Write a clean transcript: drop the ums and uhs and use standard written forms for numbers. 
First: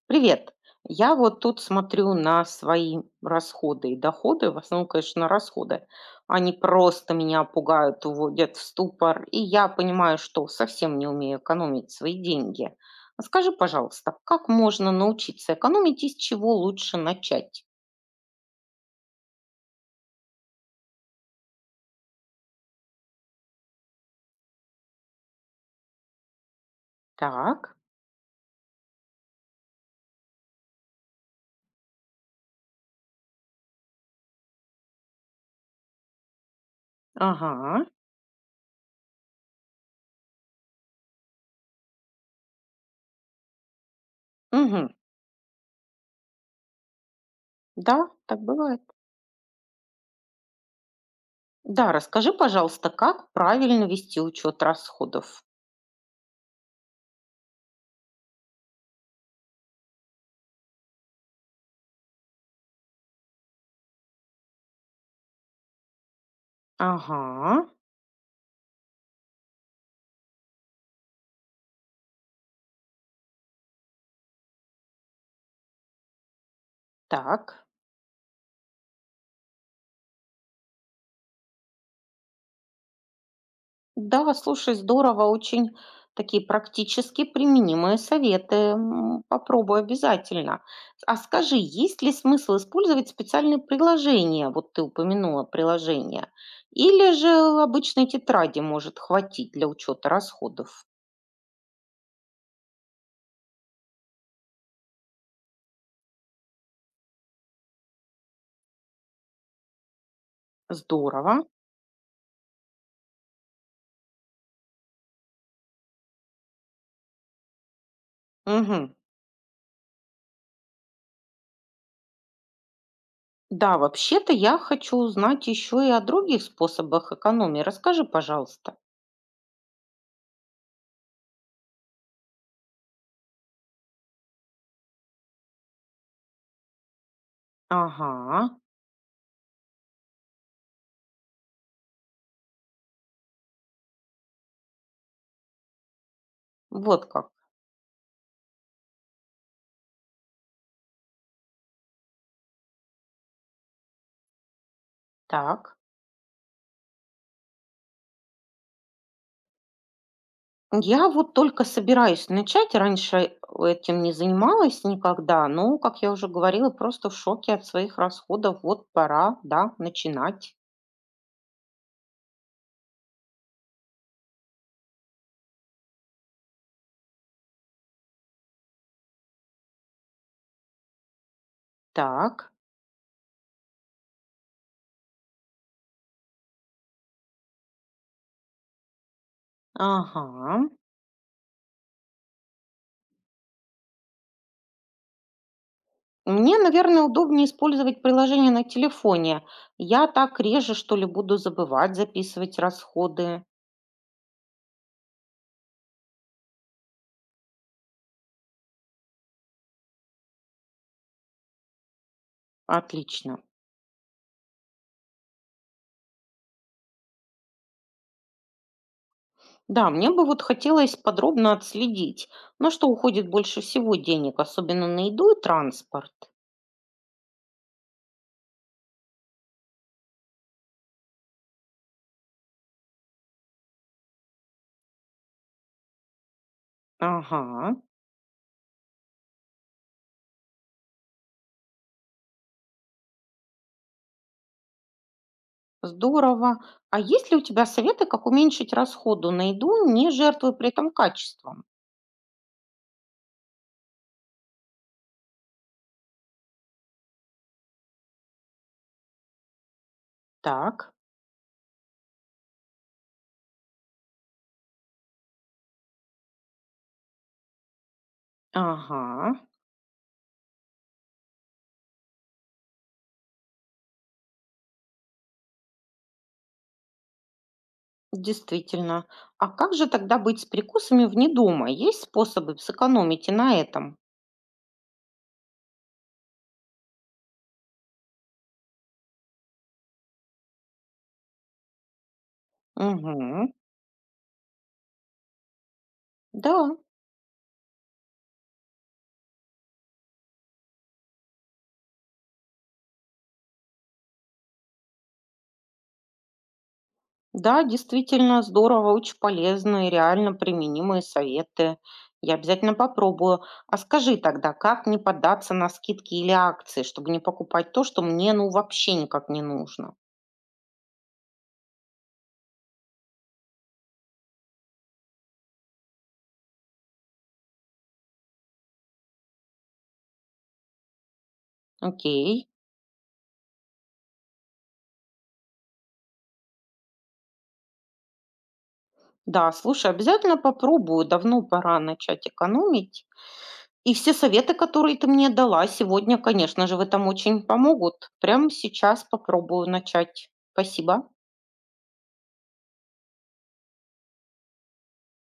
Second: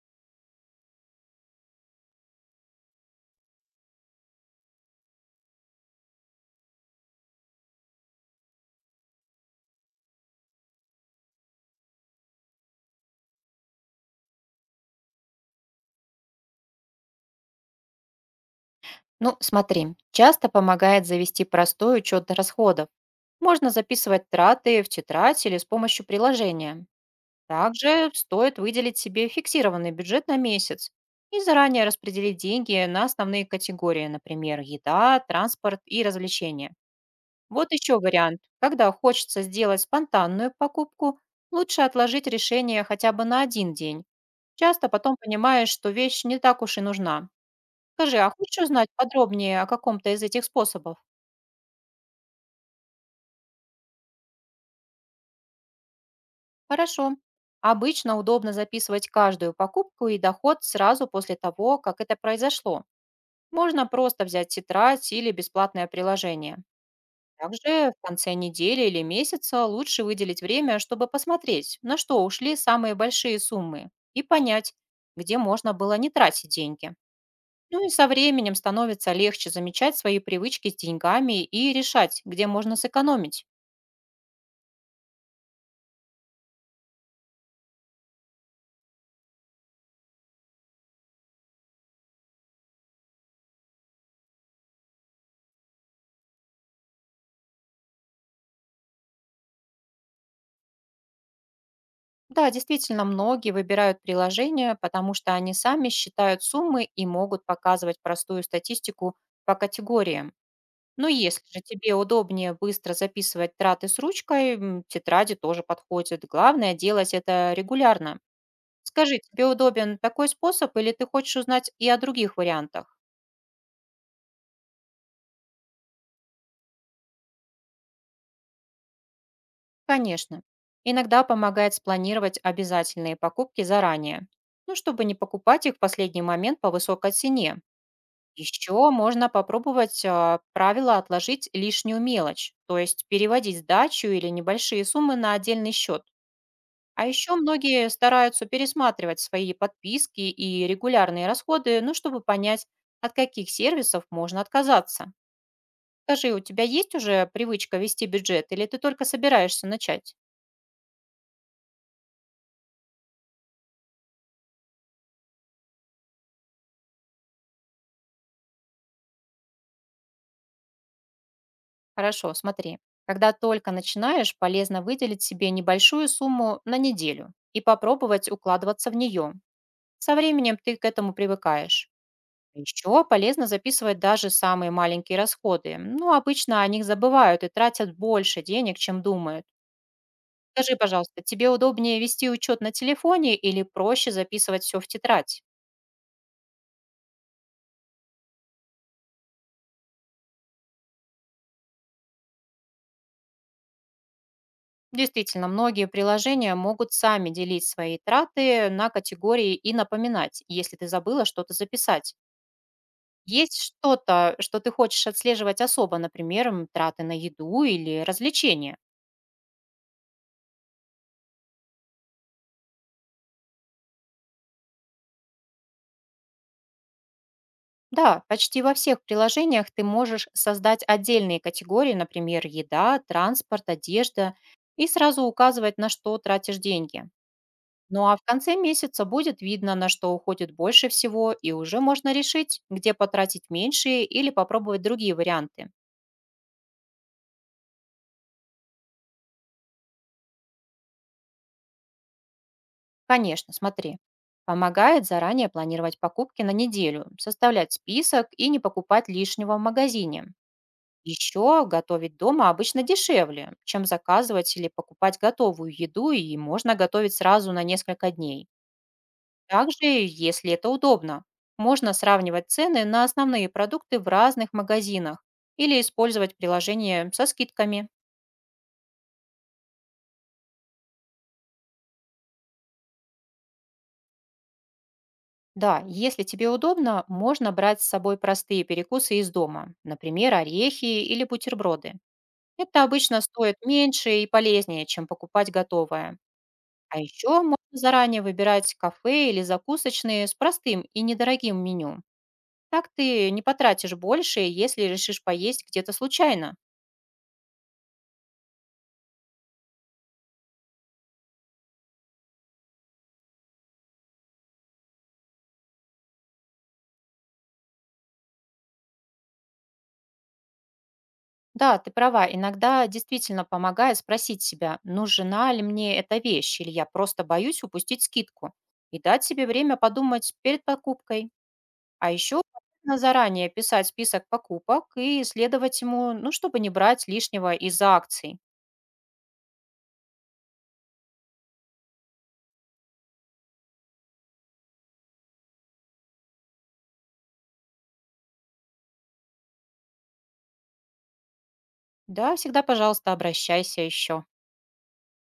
Привет. Я вот тут смотрю на свои расходы и доходы, в основном, конечно, на расходы. Они просто меня пугают, уводят в ступор, и я понимаю, что совсем не умею экономить свои деньги. А скажи, пожалуйста, как можно научиться экономить и с чего лучше начать? Ну, смотри, часто помогает завести простой учет расходов. Можно записывать траты в тетрадь или с помощью приложения. Так, Также стоит выделить себе фиксированный бюджет на месяц и заранее распределить деньги на основные категории, например, еда, транспорт и развлечения. Вот ага, еще вариант. Когда хочется сделать спонтанную покупку, лучше отложить решение хотя бы на один день. мгм. Часто потом понимаешь, что вещь не так уж и нужна. Да, Скажи, а так хочешь бывает. узнать подробнее о каком-то из этих способов? Да, расскажи, пожалуйста, как правильно вести учет расходов? Хорошо. Обычно удобно записывать каждую покупку и доход сразу после того, как это произошло. Можно просто взять тетрадь или бесплатное приложение. Ага, Также в конце недели или месяца лучше выделить время, чтобы посмотреть, на что ушли самые большие суммы, и понять, где можно было не тратить деньги. так. Ну и со временем становится легче замечать свои привычки с деньгами и решать, где можно сэкономить. Да, слушай, здорово, очень такие практически применимые советы. Попробуй обязательно. А скажи, есть ли смысл использовать специальные приложения? Вот ты упомянула приложения. Или же обычной тетради может хватить для учета расходов? Да, действительно, многие выбирают приложения, потому что они сами считают суммы и могут показывать простую статистику по категориям. Но если Здорово. же тебе удобнее быстро записывать траты с ручкой, тетради тоже подходят. Главное делать это регулярно. Мгм. Скажи, тебе удобен такой способ или ты хочешь узнать и о других вариантах? Да, вообще-то я хочу узнать еще и о других способах экономии. Расскажи, пожалуйста. Конечно. Иногда помогает спланировать обязательные покупки заранее, ну, чтобы не покупать их в последний момент по высокой цене. Ага, Еще можно попробовать правило отложить лишнюю мелочь, то есть переводить сдачу или небольшие суммы на отдельный счет. вот А как. еще многие стараются пересматривать свои подписки и регулярные расходы, ну, чтобы понять, от каких сервисов можно отказаться. Так. Скажи, у тебя есть уже привычка вести бюджет или ты только собираешься начать? Я вот только собираюсь начать. Раньше этим не занималась никогда, но, как я уже говорила, просто в шоке от своих расходов. Вот пора, да, начинать. Хорошо, смотри. Когда только начинаешь, полезно выделить себе небольшую сумму на неделю и попробовать укладываться в нее. Со временем ты к этому привыкаешь. Так, Еще полезно записывать даже самые маленькие расходы. Ну, обычно о них забывают и тратят больше денег, чем думают. ага. Скажи, пожалуйста, тебе удобнее вести учет на телефоне или проще записывать все в тетрадь? Мне, наверное, удобнее использовать приложение на телефоне. Я так реже, что ли, буду забывать записывать расходы. Действительно, многие приложения могут сами делить свои траты на категории и напоминать, если ты забыла что-то записать. Отлично. Есть что-то, что ты хочешь отслеживать особо, например, траты на еду или развлечения? Да, мне бы вот хотелось подробно отследить, на что уходит больше всего денег, особенно на еду и транспорт. Да, почти во всех приложениях ты можешь создать отдельные категории, например, еда, транспорт, одежда, и сразу указывать, на что тратишь деньги. Ага. Ну а в конце месяца будет видно, на что уходит больше всего, и уже можно решить, где потратить меньше или попробовать другие варианты. Здорово. А есть ли у тебя советы, как уменьшить расходы на еду, не жертвуя при этом качеством? Конечно, смотри. Помогает заранее планировать покупки на неделю, составлять список и не покупать лишнего в магазине. Так, Еще готовить дома обычно дешевле, чем заказывать или покупать готовую еду, и можно готовить сразу на несколько дней. ага, Также, если это удобно, можно сравнивать цены на основные продукты в разных магазинах или использовать приложение со скидками. действительно. А как же тогда быть с прикусами вне дома? Есть способы сэкономить и на этом? Да, если тебе удобно, можно брать с собой простые перекусы из дома, например, орехи или бутерброды. Это обычно Угу. стоит меньше и полезнее, чем покупать готовое. Да, А еще можно заранее выбирать кафе или закусочные с простым и недорогим меню. Так ты не потратишь больше, если решишь поесть где-то случайно. да, действительно здорово, очень полезные, реально применимые советы. Я обязательно попробую. А скажи тогда, как не поддаться на скидки или акции, чтобы не покупать то, что мне ну вообще никак не нужно? Да, ты права, иногда действительно помогает спросить себя, нужна ли мне эта вещь, или я просто боюсь упустить скидку. И дать себе время подумать перед покупкой. А еще Окей. полезно заранее писать список покупок и следовать ему, ну, чтобы не брать лишнего из акций. Да, слушай, обязательно попробую. Давно пора начать экономить. И все советы, которые ты мне дала сегодня, конечно же, в этом очень помогут. Прямо сейчас попробую начать. Спасибо. Да, всегда, пожалуйста, обращайся еще.